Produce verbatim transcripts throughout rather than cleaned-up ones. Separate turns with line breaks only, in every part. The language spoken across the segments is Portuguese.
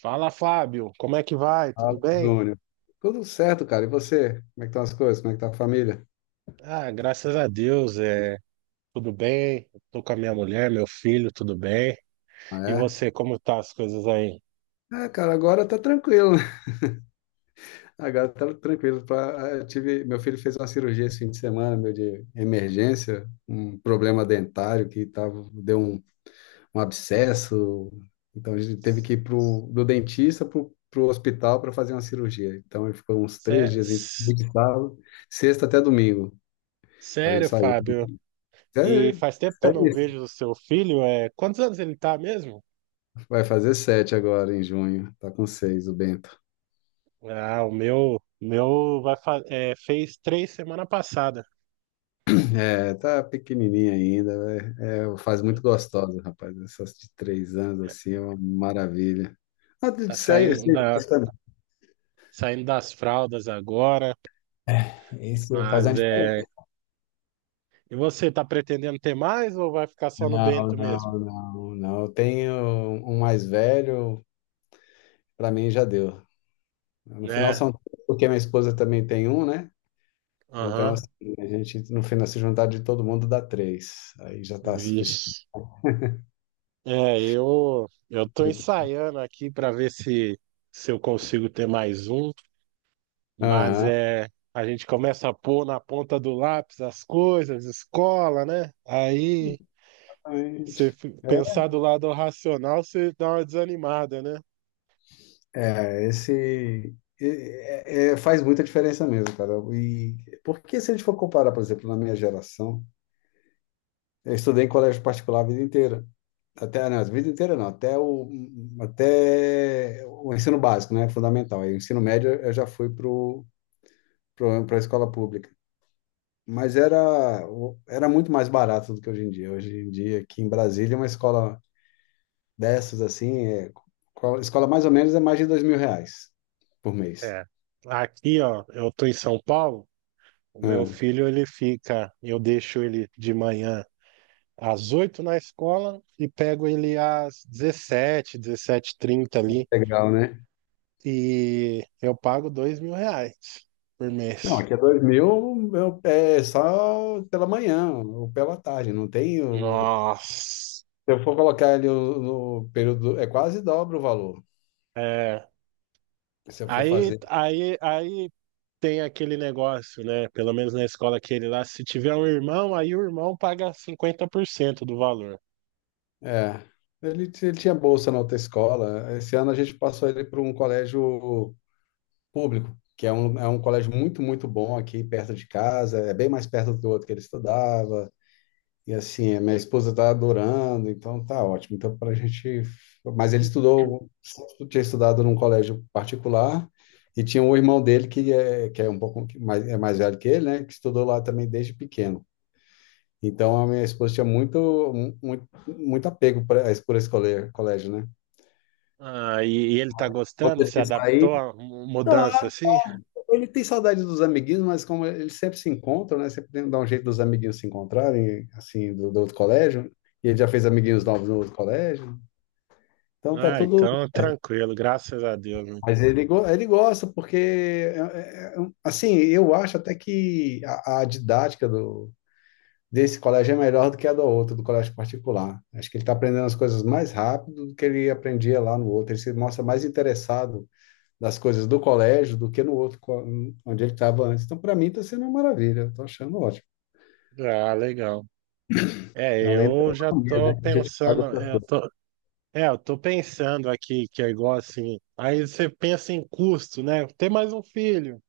Fala, Fábio, como é que vai? Tudo
Fala,
bem?
Júlio. Tudo certo, cara. E você? Como é que estão as coisas? Como é que tá a família?
Ah, graças a Deus, é tudo bem. Tô com a minha mulher, meu filho, tudo bem. E
Ah,
você, como tá as coisas aí?
é? É, cara, agora tá tranquilo, né? Agora tá tranquilo. Pra... ah, eu tive... Meu filho fez uma cirurgia esse fim de semana, meu, de emergência, um problema dentário que tava... deu um, um abscesso. Então a gente teve que ir pro... do dentista pro, pro hospital para fazer uma cirurgia. Então ele ficou uns três
Sé-
dias em
s-
sábado, sexta até domingo. A gente
Sério,
saiu.
Fábio?
É,
E faz tempo que eu não
é
vejo o seu filho. É... Quantos anos ele tá mesmo?
vai fazer sete agora em junho. Tá com seis, o Bento.
Ah, o meu, meu vai fa... é, fez três semana passada.
É, tá pequenininha ainda. vai- É, faz muito gostosa, rapaz. Essas de três anos assim é uma maravilha. Ah, de
Tá
seis,
saindo
seis
da,
anos também.
saindo das fraldas agora.
Isso faz a
Mas é.
diferença.
E você, tá pretendendo ter mais ou vai ficar só no
Não,
Bento mesmo?
não, não, não. Eu tenho um mais velho, para mim já deu. No final
Né?
são três, porque minha esposa também tem um, né? Então,
Aham.
assim, a gente, no final, se juntar de todo mundo dá três. Aí já tá suficiente.
Vixe. É, eu eu tô ensaiando aqui para ver se se eu consigo ter mais um, mas
Aham,
é a gente começa a pôr na ponta do lápis as coisas, escola, né? Aí
exatamente.
você fi- pensar do lado racional, você dá uma desanimada, né?
É, esse é- é- faz muita diferença mesmo, cara. E porque se a gente for comparar, por exemplo, na minha geração, eu estudei em colégio particular a vida inteira. Até, não, a vida inteira não, até o, até o ensino básico, né? Fundamental. Aí o ensino médio eu já fui para a escola pública. Mas era, o- era muito mais barato do que hoje em dia. Hoje em dia, aqui em Brasília, uma escola dessas, assim, é, qual- escola mais ou menos é mais de dois mil reais por mês.
É. Aqui, ó, eu tô em São Paulo, o meu
Né?
filho ele fica, eu deixo ele de manhã às oito na escola e pego ele às dezessete dezessete h 30 ali.
Legal, né?
E eu pago dois mil reais por
Não,
mês.
aqui é dois mil eu- é só pela manhã ou pela tarde, não tem o...
Nossa.
Se eu for colocar ele o- no período, é quase dobra o valor,
É.
se eu for
Aí,
fazer.
aí, aí tem aquele negócio, né? Pelo menos na escola que ele lá, se tiver um irmão, aí o irmão paga cinquenta por cento do valor.
É, ele, t- ele tinha bolsa na outra escola, esse ano a gente passou ele para um colégio público, que é um, é um colégio muito, muito bom aqui perto de casa, é bem mais perto do outro que ele estudava, e assim, a minha esposa tá adorando, então tá ótimo. Então, para a gente. Mas ele estudou, sempre tinha estudado num colégio particular, e tinha um irmão dele que é, que é um pouco mais, é mais velho que ele, né? Que estudou lá também desde pequeno. Então, a minha esposa tinha muito, mu- muito, muito apego pra, esse- por esse cole- colégio, né?
Ah, e, e ele tá
Quando
gostando?
teve
Se
que sair,
adaptou à mu- mudança assim?
ele tem saudade dos amiguinhos, mas como eles sempre se encontram, né? Sempre tem- dá um jeito dos amiguinhos se encontrarem, assim, do, do outro colégio. E ele já fez amiguinhos novos no outro colégio. Então, tá
Ah,
tudo.
então tranquilo, graças a Deus. Né?
Mas ele, go- ele gosta, porque, é- é- é um- assim, eu acho até que a, a didática do, desse colégio é melhor do que a do outro, do colégio particular. Acho que ele está aprendendo as coisas mais rápido do que ele aprendia lá no outro. Ele se mostra mais interessado nas coisas do colégio do que no outro, co- onde ele estava antes. Então, para mim, está sendo uma maravilha. Estou achando ótimo.
Ah, legal. É,
É, além da
eu já
economia,
tô
né? Que a gente paga
pensando,
para
é, eu
tudo,
tô, é, eu tô pensando aqui que é igual assim. Aí você pensa em custo, né? Ter mais um filho.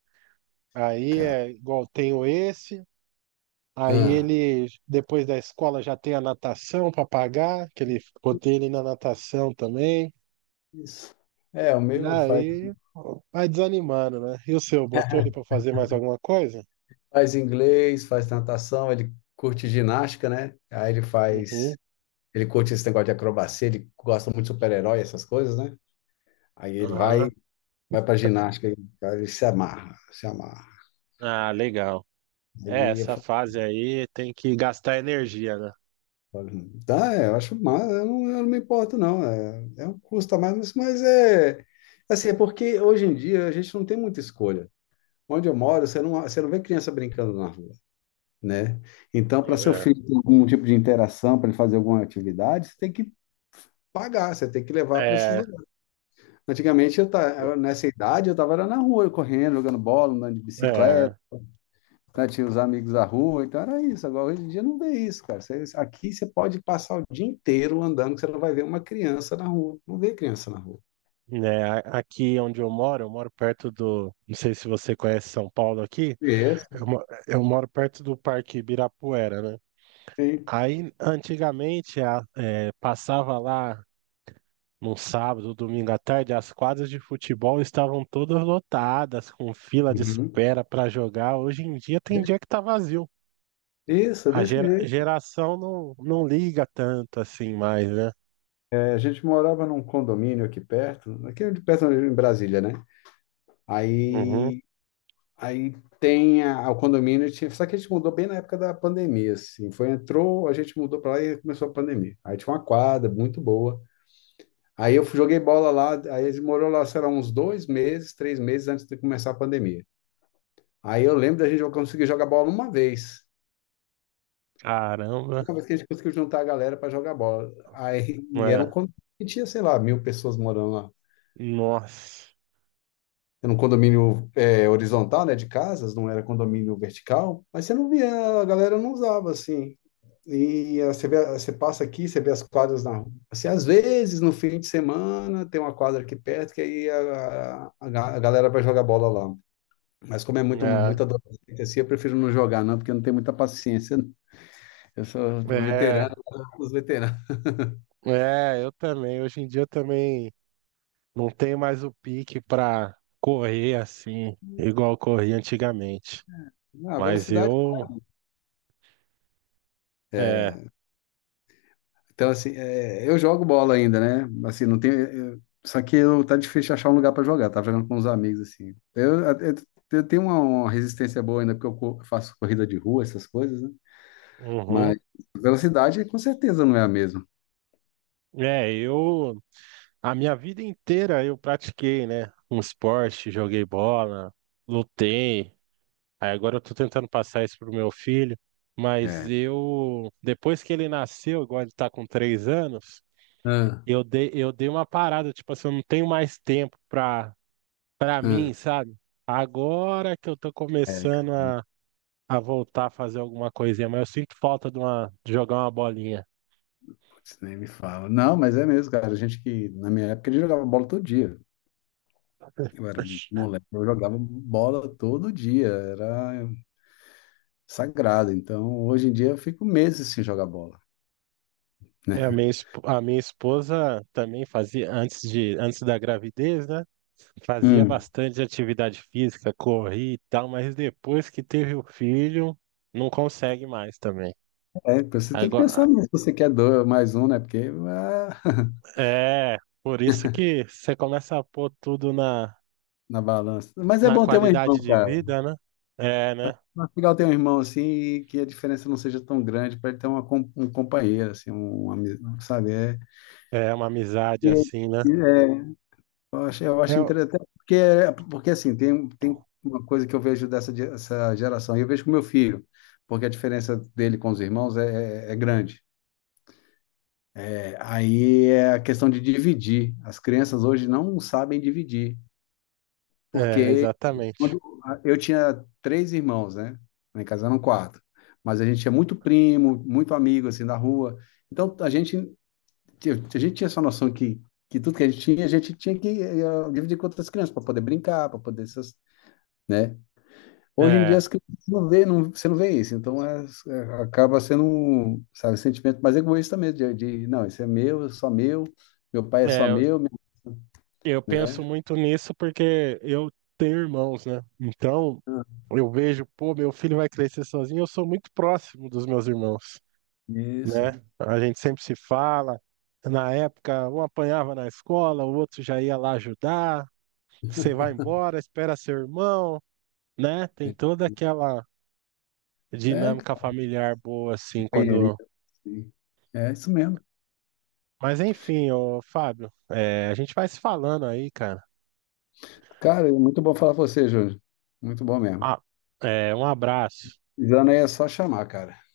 Aí
cara.
é igual tenho esse, aí
Ah,
ele depois da escola já tem a natação para pagar, que ele botei ele na natação também.
isso. É, o
E
meu faz.
aí vai desanimando, né? E o seu, botou ele para fazer mais alguma coisa?
Faz inglês, faz natação, ele curte ginástica, né? Aí ele faz,
Uhum.
ele curte esse negócio de acrobacia, ele gosta muito de super-herói, essas coisas, né? Aí ele vai,
Aham.
vai pra ginástica, e ele se amarra, se amarra.
Ah, legal. É,
Aí eu
essa
falo,
fase aí tem que gastar energia, né?
tá, é, eu acho mais, eu não, eu não me importo, não. É, é um custo a mais, mas, mas é, assim, é porque hoje em dia a gente não tem muita escolha. Onde eu moro, você não, você não vê criança brincando na rua, né? Então, para seu
É.
filho ter algum tipo de interação, para ele fazer alguma atividade, você tem que pagar, você tem que levar para esses
É,
lugares. Antigamente, eu ta- nessa idade, eu estava na rua, correndo, jogando bola, andando de bicicleta,
é,
né? Tinha os amigos da rua, então era isso. Agora, hoje em dia, não vê isso, cara. Você- aqui você pode passar o dia inteiro andando, que você não vai ver uma criança na rua. Não vê criança na rua.
né, a- aqui onde eu moro, eu moro perto do, não sei se você conhece São Paulo aqui,
Isso,
eu, mo- eu moro perto do Parque Ibirapuera, né?
sim.
Aí, antigamente, a- é, passava lá num sábado, domingo à tarde, as quadras de futebol estavam todas lotadas, com fila de
Uhum.
espera para jogar. Hoje em dia tem dia que tá vazio.
Isso, é
A
desse
gera-
jeito.
geração não, não liga tanto assim mais, né?
É, a gente morava num condomínio aqui perto, aqui de perto em Brasília, né?
Uhum.
Aí Aí tem a, o condomínio, tinha, só que a gente mudou bem na época da pandemia, assim. Foi, entrou, a gente mudou para lá e começou a pandemia. Aí tinha uma quadra muito boa. Aí eu fui- joguei bola lá, aí eles morou lá, sei lá, uns dois meses, três meses antes de começar a pandemia. Aí eu lembro da gente conseguir jogar bola uma vez.
Caramba,
Uma vez que a gente conseguiu juntar a galera para jogar bola. Aí, e era um
é,
condomínio que tinha, sei lá, mil pessoas morando lá.
nossa.
Era um condomínio é, horizontal, né, de casas, não era condomínio vertical, mas você não via, a galera não usava assim. E ah, você vê, você passa aqui, você vê as quadras na rua. Assim, às vezes, no fim de semana, tem uma quadra aqui perto que aí a, a, a ga- a galera vai jogar bola lá. Mas como é muito,
É.
muito adolescente assim, eu prefiro não jogar, não, porque eu não tenho muita paciência. Eu sou
É,
veterano, os veteranos.
é, eu também. Hoje em dia eu também não tenho mais o pique pra correr assim, igual eu corria antigamente.
Ah, a
Mas
velocidade.
eu, é,
É, então, assim, é, eu jogo bola ainda, né? Assim, não tem. Eu- só que eu, tá difícil achar um lugar pra jogar. Tava jogando com uns amigos, assim. Eu, eu, eu tenho uma, uma resistência boa ainda, porque eu co- faço corrida de rua, essas coisas, né?
uhum,
Mas velocidade com certeza não é a mesma.
é, eu, a minha vida inteira eu pratiquei, né? Um esporte, joguei bola, lutei. Aí agora eu tô tentando passar isso pro meu filho. Mas
É,
eu, depois que ele nasceu, igual ele tá com três anos,
ah,
eu dei, eu dei uma parada, tipo assim, eu não tenho mais tempo pra Pra
ah.
mim, sabe? Agora que eu tô
É,
começando a, a voltar a fazer alguma coisinha, mas eu sinto falta de, uma, de jogar uma bolinha.
putz, nem me fala. Não, mas é mesmo, cara. A gente que, na minha época, a gente jogava bola todo dia. Eu era moleque, eu jogava bola todo dia. Era sagrado. Então, hoje em dia, eu fico meses sem jogar bola,
É, a
né?
minha, esp- a minha esposa também fazia, antes de, antes da gravidez, né? Fazia
Hum.
bastante atividade física, corria e tal, mas depois que teve o filho, não consegue mais também.
É, você tem que pensar
Agora,
nisso, se você quer dois, mais um, né? Porque ah,
é, por isso que você começa a pôr tudo na,
na balança. Mas é
na
bom ter um irmão,
qualidade de
cara.
vida, né? É, né?
Mas é legal ter um irmão assim e que a diferença não seja tão grande para ele ter uma, com- um companheiro, assim, um amigo, sabe? É,
É uma amizade
e-
assim, né?
e é, eu acho, eu
É,
acho
o-
interessante, até porque, porque assim, tem, tem uma coisa que eu vejo dessa, ge- essa geração, e eu vejo com meu filho, porque a diferença dele com os irmãos é, é é grande. É, aí é a questão de dividir. As crianças hoje não sabem dividir,
é,
porque
exatamente.
quando eu tinha três irmãos, né? Lá em casa eram quatro. Mas a gente tinha muito primo, muito amigo, assim, da rua. Então, a gente, a gente tinha essa noção que, que tudo que a gente tinha, a gente tinha que eh, dividir com outras crianças para poder brincar, para poder essas, né? Hoje em dia,
É,
as crianças não vê, não, você não vê isso. Então, é- é- acaba sendo, um, sabe, sentimento mais egoísta mesmo, de, de, não, isso é meu, é só meu, meu pai é só
é,
meu,
eu penso
né?
muito nisso porque eu tenho irmãos, né? Então, eu vejo, pô, meu filho vai crescer sozinho, eu sou muito próximo dos meus irmãos,
Isso.
né? A gente sempre se fala. Na época, um apanhava na escola, o outro já ia lá ajudar. Você vai embora, espera seu irmão, né? Tem toda aquela
É,
dinâmica
cara,
familiar boa, assim, quando.
companheirismo, sim. É isso mesmo.
Mas enfim, ô Fábio, é, a gente vai se falando aí, cara.
Cara, é muito bom falar com você, Júlio. Muito bom mesmo.
Ah, é, um abraço.
Precisando aí é só chamar, cara.